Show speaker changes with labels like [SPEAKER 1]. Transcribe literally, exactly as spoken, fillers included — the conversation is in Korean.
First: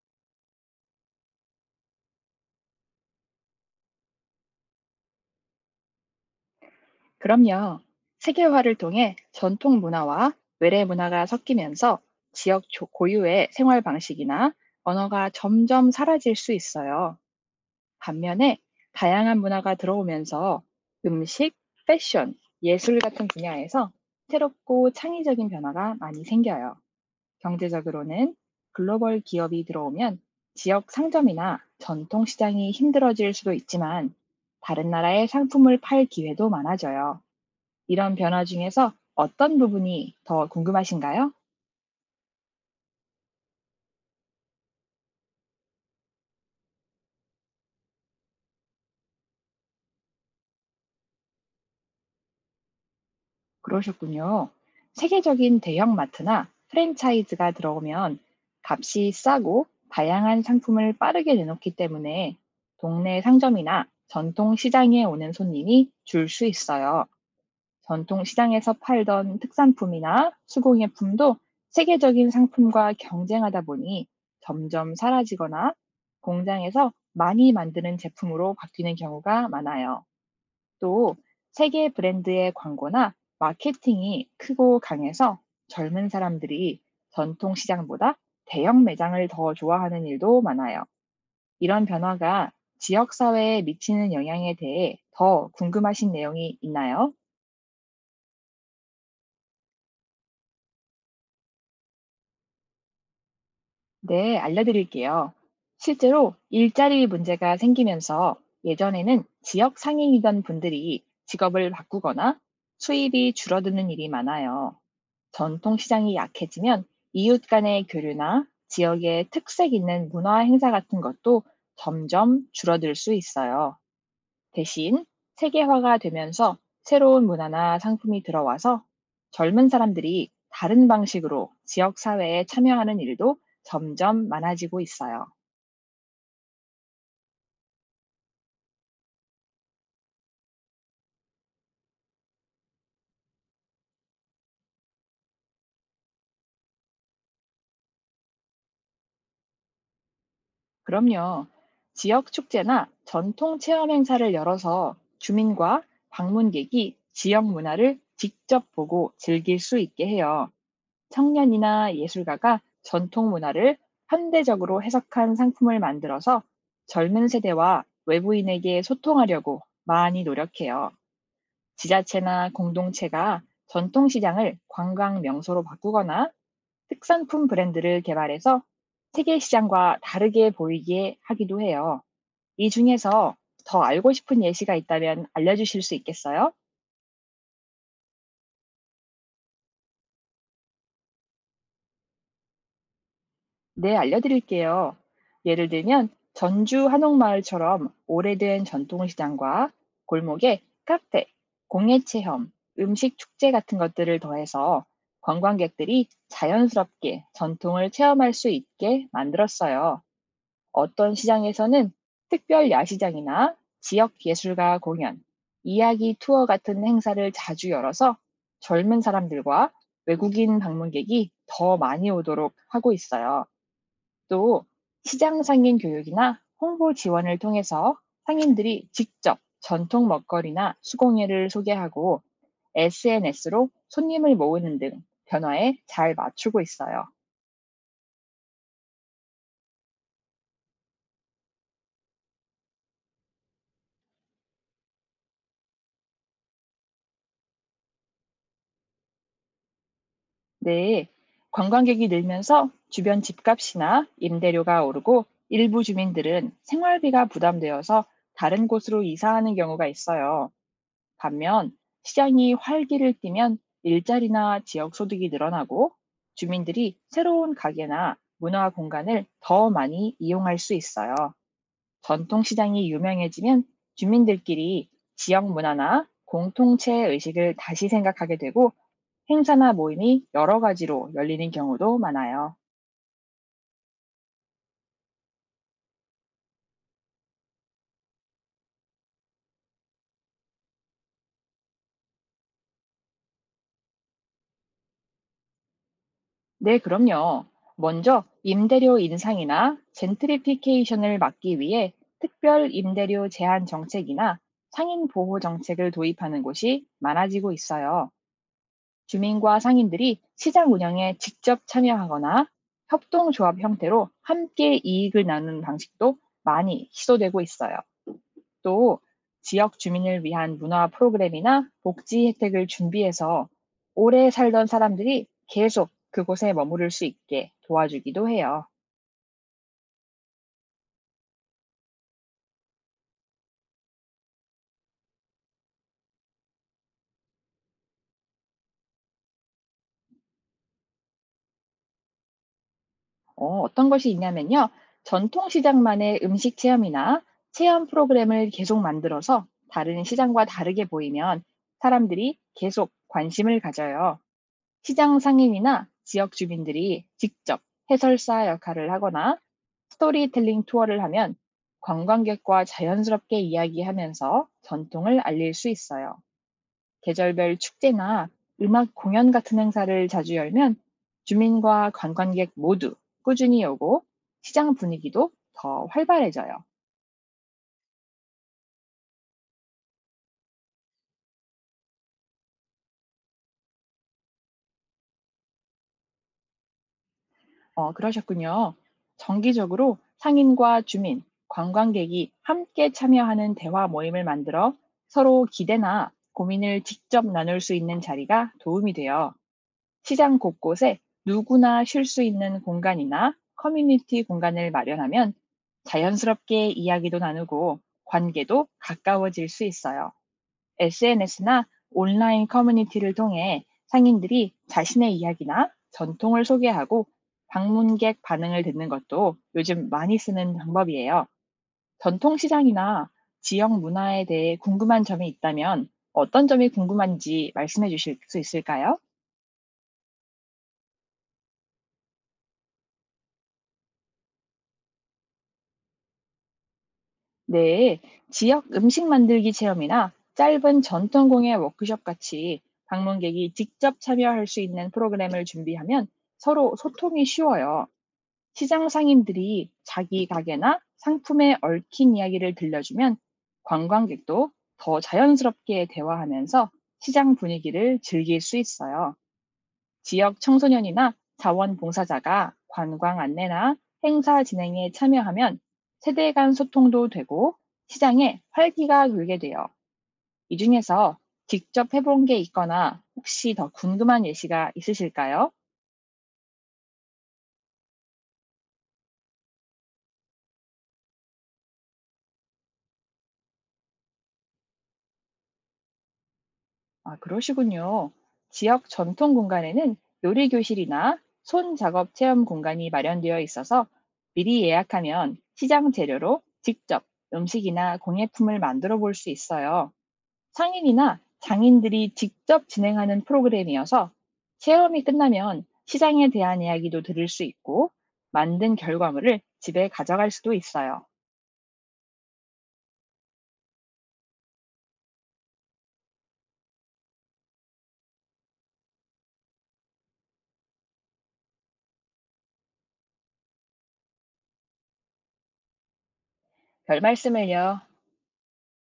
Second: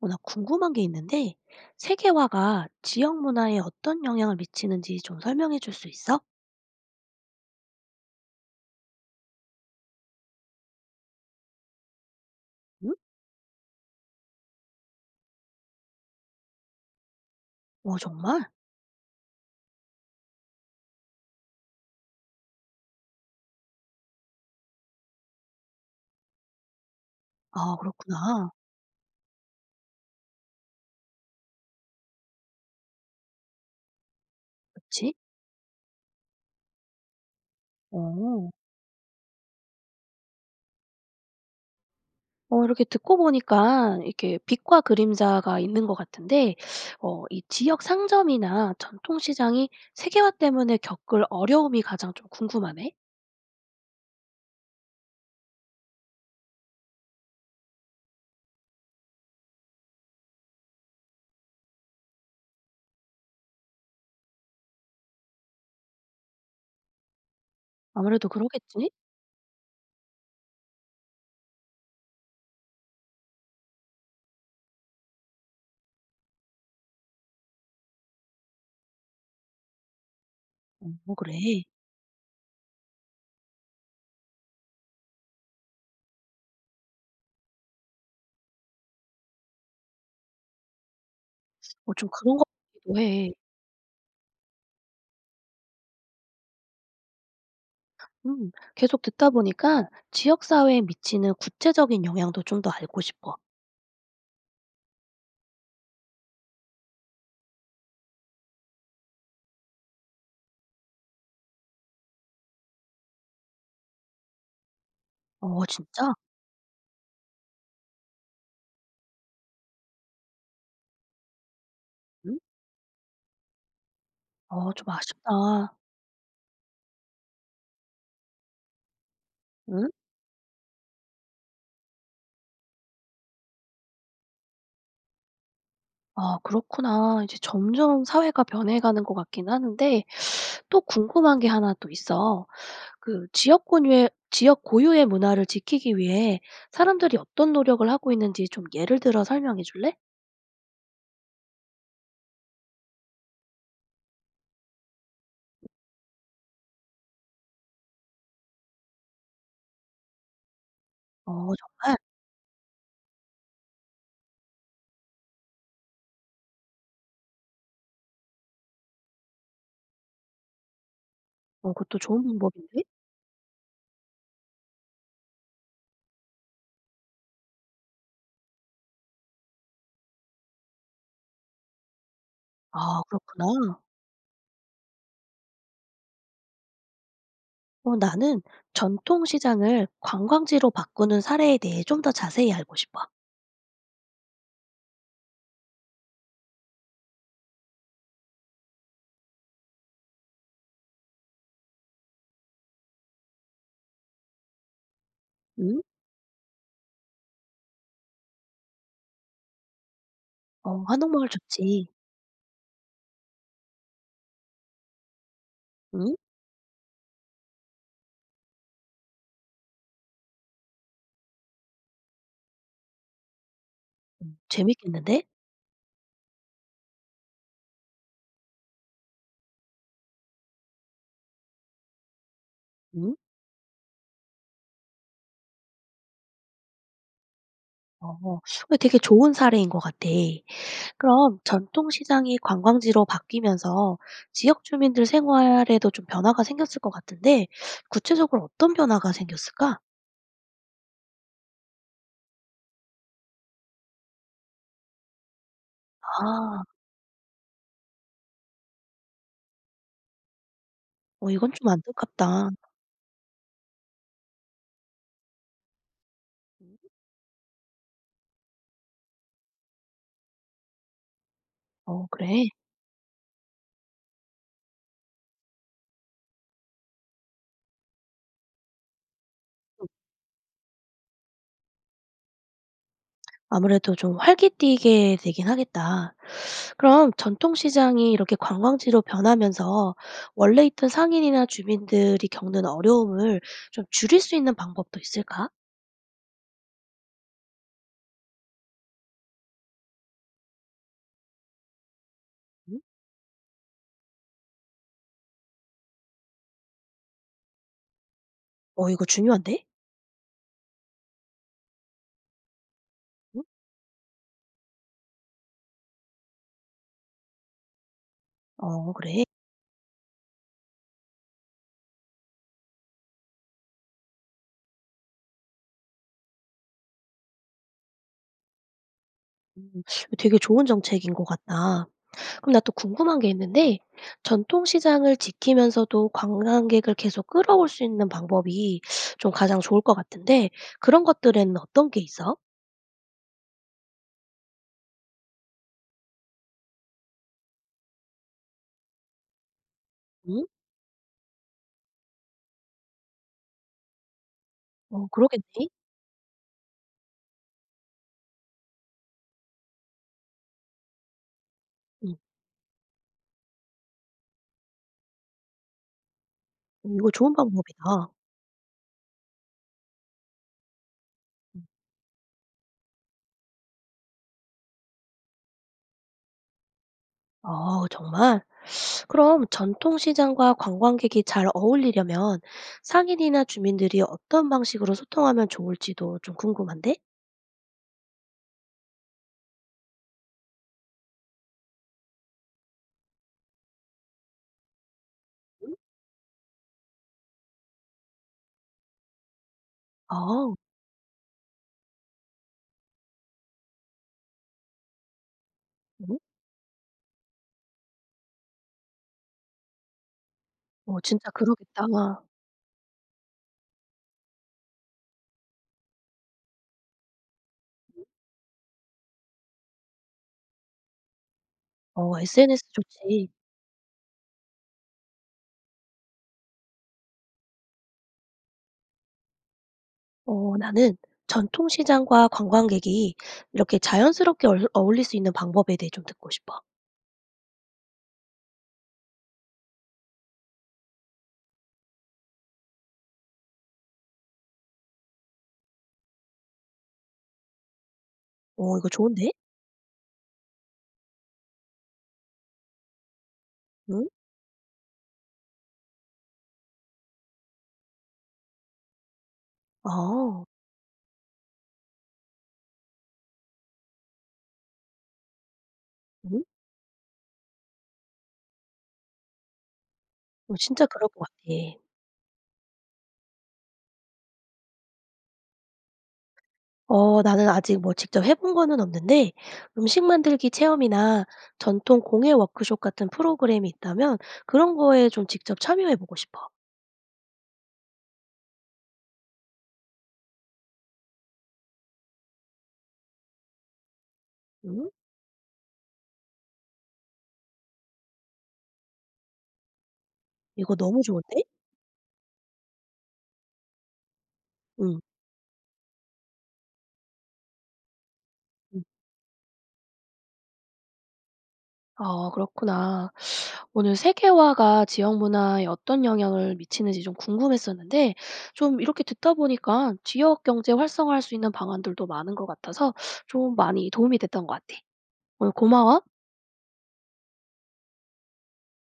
[SPEAKER 1] 어, 나 궁금한 게 있는데, 세계화가 지역 문화에 어떤 영향을 미치는지 좀 설명해 줄 수 있어?
[SPEAKER 2] 그럼요. 세계화를 통해 전통 문화와 외래 문화가 섞이면서 지역 조-
[SPEAKER 1] 응?
[SPEAKER 2] 고유의 생활 방식이나 언어가 점점 사라질 수 있어요.
[SPEAKER 1] 어, 정말?
[SPEAKER 2] 반면에 다양한 문화가 들어오면서 음식, 패션, 예술 같은 분야에서 새롭고 창의적인 변화가 많이 생겨요.
[SPEAKER 1] 아,
[SPEAKER 2] 경제적으로는
[SPEAKER 1] 그렇구나.
[SPEAKER 2] 글로벌 기업이 들어오면 지역 상점이나 전통 시장이 힘들어질 수도 있지만 다른
[SPEAKER 1] 그렇지?
[SPEAKER 2] 나라의 상품을 팔 기회도 많아져요. 이런 변화
[SPEAKER 1] 어.
[SPEAKER 2] 중에서 어떤 부분이 더 궁금하신가요?
[SPEAKER 1] 어, 이렇게 듣고 보니까 이렇게 빛과 그림자가 있는 것 같은데, 어, 이 지역 상점이나 전통시장이 세계화 때문에 겪을 어려움이 가장 좀 궁금하네?
[SPEAKER 2] 그러셨군요. 세계적인 대형마트나 프랜차이즈가 들어오면 값이 싸고 다양한 상품을 빠르게 내놓기 때문에 동네 상점이나 전통 시장에 오는 손님이 줄 수 있어요. 전통
[SPEAKER 1] 아무래도
[SPEAKER 2] 시장에서
[SPEAKER 1] 그러겠지?
[SPEAKER 2] 팔던 특산품이나 수공예품도 세계적인 상품과 경쟁하다 보니 점점 사라지거나 공장에서 많이 만드는 제품으로 바뀌는 경우가 많아요.
[SPEAKER 1] 어,
[SPEAKER 2] 또
[SPEAKER 1] 그래.
[SPEAKER 2] 세계 브랜드의 광고나 마케팅이 크고 강해서 젊은 사람들이 전통 시장보다 대형 매장을 더 좋아하는 일도 많아요. 이런
[SPEAKER 1] 어, 좀 그런 것
[SPEAKER 2] 변화가
[SPEAKER 1] 같기도
[SPEAKER 2] 지역
[SPEAKER 1] 해.
[SPEAKER 2] 사회에 미치는 영향에 대해 더 궁금하신 내용이 있나요?
[SPEAKER 1] 음, 계속 듣다 보니까 지역사회에 미치는 구체적인 영향도 좀 더 알고 싶어.
[SPEAKER 2] 네, 알려드릴게요. 실제로 일자리 문제가 생기면서 예전에는 지역 상인이던 분들이 직업을 바꾸거나 수입이 줄어드는 일이 많아요.
[SPEAKER 1] 어,
[SPEAKER 2] 전통
[SPEAKER 1] 진짜?
[SPEAKER 2] 시장이 약해지면 이웃 간의 교류나 지역의 특색 있는 문화 행사 같은 것도
[SPEAKER 1] 응?
[SPEAKER 2] 점점 줄어들 수 있어요.
[SPEAKER 1] 어, 좀
[SPEAKER 2] 대신
[SPEAKER 1] 아쉽다.
[SPEAKER 2] 세계화가 되면서 새로운 문화나 상품이 들어와서 젊은
[SPEAKER 1] 응?
[SPEAKER 2] 사람들이 다른 방식으로 지역 사회에 참여하는 일도 점점 많아지고 있어요.
[SPEAKER 1] 아, 그렇구나. 이제 점점 사회가 변해가는 것 같긴 하는데, 또 궁금한 게 하나 또 있어. 그 지역 권유의, 지역 고유의 문화를 지키기 위해 사람들이 어떤 노력을 하고 있는지 좀 예를 들어 설명해 줄래?
[SPEAKER 2] 그럼요. 지역 축제나 전통 체험 행사를 열어서 주민과 방문객이 지역 문화를 직접 보고 즐길 수 있게 해요.
[SPEAKER 1] 어,
[SPEAKER 2] 청년이나
[SPEAKER 1] 정말?
[SPEAKER 2] 예술가가 전통 문화를 현대적으로 해석한 상품을 만들어서 젊은 세대와 외부인에게 소통하려고 많이 노력해요.
[SPEAKER 1] 어, 그것도 좋은
[SPEAKER 2] 지자체나
[SPEAKER 1] 방법인데?
[SPEAKER 2] 공동체가 전통 시장을 관광 명소로 바꾸거나 특산품 브랜드를 개발해서 세계 시장과 다르게 보이게 하기도 해요. 이
[SPEAKER 1] 아,
[SPEAKER 2] 중에서 더
[SPEAKER 1] 그렇구나.
[SPEAKER 2] 알고 싶은 예시가 있다면 알려주실 수 있겠어요?
[SPEAKER 1] 어, 나는 전통시장을 관광지로 바꾸는 사례에 대해 좀 더 자세히 알고 싶어.
[SPEAKER 2] 네, 알려드릴게요. 예를 들면 전주 한옥마을처럼 오래된 전통시장과 골목에 카페, 공예체험, 음식 축제 같은 것들을 더해서
[SPEAKER 1] 응?
[SPEAKER 2] 관광객들이 자연스럽게 전통을 체험할 수 있게 만들었어요.
[SPEAKER 1] 어,
[SPEAKER 2] 어떤
[SPEAKER 1] 한옥마을 좋지.
[SPEAKER 2] 시장에서는 특별 야시장이나 지역 예술가 공연, 이야기
[SPEAKER 1] 응?
[SPEAKER 2] 투어 같은 행사를 자주 열어서 젊은 사람들과 외국인 방문객이 더 많이 오도록 하고 있어요.
[SPEAKER 1] 음,
[SPEAKER 2] 또
[SPEAKER 1] 재밌겠는데?
[SPEAKER 2] 시장 상인 교육이나 홍보 지원을 통해서 상인들이 직접 전통 먹거리나 수공예를 소개하고
[SPEAKER 1] 응?
[SPEAKER 2] 에스엔에스로 손님을 모으는 등 변화에 잘 맞추고 있어요.
[SPEAKER 1] 어, 어, 되게 좋은 사례인 것 같아. 그럼 전통시장이 관광지로 바뀌면서 지역 주민들 생활에도 좀 변화가 생겼을 것 같은데, 구체적으로 어떤 변화가 생겼을까?
[SPEAKER 2] 네, 관광객이 늘면서 주변 집값이나 임대료가 오르고 일부 주민들은
[SPEAKER 1] 아,
[SPEAKER 2] 생활비가 부담되어서 다른 곳으로 이사하는 경우가 있어요.
[SPEAKER 1] 어, 이건 좀
[SPEAKER 2] 반면
[SPEAKER 1] 안타깝다.
[SPEAKER 2] 시장이 활기를 띠면 일자리나 지역 소득이 늘어나고
[SPEAKER 1] 음,
[SPEAKER 2] 주민들이 새로운 가게나 문화 공간을 더 많이 이용할 수 있어요.
[SPEAKER 1] 어,
[SPEAKER 2] 전통
[SPEAKER 1] 그래.
[SPEAKER 2] 시장이 유명해지면 주민들끼리 지역 문화나 공통체 의식을 다시 생각하게 되고 행사나 모임이 여러 가지로 열리는 경우도 많아요.
[SPEAKER 1] 아무래도 좀 활기띠게 되긴 하겠다. 그럼 전통시장이 이렇게 관광지로 변하면서 원래 있던 상인이나 주민들이 겪는 어려움을 좀 줄일 수 있는 방법도 있을까?
[SPEAKER 2] 네, 그럼요. 먼저 임대료 인상이나 젠트리피케이션을 막기 위해 특별
[SPEAKER 1] 응?
[SPEAKER 2] 임대료 제한 정책이나 상인 보호 정책을 도입하는 곳이 많아지고 있어요.
[SPEAKER 1] 어, 이거
[SPEAKER 2] 주민과
[SPEAKER 1] 중요한데?
[SPEAKER 2] 상인들이 시장 운영에 직접 참여하거나
[SPEAKER 1] 응?
[SPEAKER 2] 협동조합 형태로 함께 이익을 나누는 방식도 많이 시도되고 있어요.
[SPEAKER 1] 어,
[SPEAKER 2] 또
[SPEAKER 1] 그래.
[SPEAKER 2] 지역 주민을 위한 문화 프로그램이나 복지 혜택을 준비해서 오래 살던 사람들이 계속 그곳에 머무를 수 있게 도와주기도 해요.
[SPEAKER 1] 음, 되게 좋은 정책인 것 같다. 그럼 나 또 궁금한 게 있는데, 전통시장을 지키면서도 관광객을 계속 끌어올 수 있는 방법이 좀 가장 좋을 것 같은데, 그런 것들에는 어떤 게 있어?
[SPEAKER 2] 어, 어떤 것이 있냐면요. 전통 시장만의 음식 체험이나 체험 프로그램을 계속 만들어서 다른 시장과
[SPEAKER 1] 응?
[SPEAKER 2] 다르게 보이면 사람들이 계속 관심을 가져요.
[SPEAKER 1] 어,
[SPEAKER 2] 시장
[SPEAKER 1] 그러겠네.
[SPEAKER 2] 상인이나 지역 주민들이 직접 해설사 역할을 하거나 스토리텔링 투어를 하면
[SPEAKER 1] 응.
[SPEAKER 2] 관광객과 자연스럽게 이야기하면서 전통을 알릴 수 있어요.
[SPEAKER 1] 음, 이거 좋은
[SPEAKER 2] 계절별
[SPEAKER 1] 방법이다.
[SPEAKER 2] 축제나 음악 공연 같은 행사를 자주 열면
[SPEAKER 1] 음.
[SPEAKER 2] 주민과 관광객 모두 꾸준히 오고 시장 분위기도 더 활발해져요.
[SPEAKER 1] 어, 정말? 그럼 전통 시장과 관광객이 잘 어울리려면 상인이나 주민들이 어떤 방식으로 소통하면 좋을지도 좀 궁금한데?
[SPEAKER 2] 어, 그러셨군요. 정기적으로 상인과 주민, 관광객이 함께 참여하는 대화 모임을 만들어 서로 기대나 고민을 직접 나눌 수 있는 자리가 도움이 되어
[SPEAKER 1] 아,
[SPEAKER 2] 시장
[SPEAKER 1] 어.
[SPEAKER 2] 곳곳에 누구나 쉴 수 있는 공간이나 커뮤니티 공간을 마련하면
[SPEAKER 1] 음?
[SPEAKER 2] 자연스럽게 이야기도 나누고 관계도 가까워질 수 있어요.
[SPEAKER 1] 어, 진짜
[SPEAKER 2] 에스엔에스나
[SPEAKER 1] 그러겠다.
[SPEAKER 2] 온라인 커뮤니티를 통해 상인들이 자신의 이야기나 전통을 소개하고 방문객 반응을 듣는 것도 요즘 많이 쓰는 방법이에요.
[SPEAKER 1] 어,
[SPEAKER 2] 전통
[SPEAKER 1] 에스엔에스
[SPEAKER 2] 시장이나
[SPEAKER 1] 좋지.
[SPEAKER 2] 지역 문화에 대해 궁금한 점이 있다면 어떤 점이 궁금한지 말씀해 주실 수 있을까요?
[SPEAKER 1] 어, 나는 전통 시장과 관광객이 이렇게 자연스럽게 얼 어울릴 수 있는 방법에 대해 좀 듣고 싶어.
[SPEAKER 2] 네, 지역 음식 만들기 체험이나 짧은 전통 공예 워크숍 같이 방문객이 직접 참여할 수 있는 프로그램을 준비하면 서로 소통이 쉬워요.
[SPEAKER 1] 어,
[SPEAKER 2] 시장
[SPEAKER 1] 이거 좋은데?
[SPEAKER 2] 상인들이 자기 가게나 상품에 얽힌 이야기를 들려주면
[SPEAKER 1] 응?
[SPEAKER 2] 관광객도 더 자연스럽게 대화하면서 시장 분위기를 즐길 수 있어요. 지역
[SPEAKER 1] 어.
[SPEAKER 2] 청소년이나 자원봉사자가 관광 안내나 행사 진행에 참여하면 세대
[SPEAKER 1] 응.
[SPEAKER 2] 간 소통도 되고 시장에 활기가 돌게 돼요.
[SPEAKER 1] 어,
[SPEAKER 2] 이
[SPEAKER 1] 진짜 그럴
[SPEAKER 2] 중에서
[SPEAKER 1] 것 같아.
[SPEAKER 2] 직접 해본 게 있거나 혹시 더 궁금한 예시가 있으실까요?
[SPEAKER 1] 어, 나는 아직 뭐 직접 해본 거는 없는데 음식 만들기 체험이나 전통 공예 워크숍 같은 프로그램이 있다면 그런 거에 좀 직접 참여해 보고 싶어.
[SPEAKER 2] 아, 그러시군요. 지역 전통 공간에는 요리 교실이나 손 작업 체험 공간이 마련되어 있어서 미리
[SPEAKER 1] 음.
[SPEAKER 2] 예약하면 시장 재료로 직접 음식이나 공예품을 만들어 볼 수 있어요.
[SPEAKER 1] 이거 너무
[SPEAKER 2] 상인이나
[SPEAKER 1] 좋은데?
[SPEAKER 2] 장인들이 직접 진행하는 프로그램이어서
[SPEAKER 1] 응.
[SPEAKER 2] 체험이 끝나면 시장에 대한 이야기도 들을 수 있고 만든
[SPEAKER 1] 음.
[SPEAKER 2] 결과물을 집에 가져갈 수도 있어요.
[SPEAKER 1] 아, 그렇구나. 오늘 세계화가 지역 문화에 어떤 영향을 미치는지 좀 궁금했었는데 좀 이렇게 듣다 보니까 지역 경제 활성화할 수 있는 방안들도 많은 것 같아서 좀 많이 도움이 됐던 것 같아. 오늘 고마워.
[SPEAKER 2] 별 말씀을요.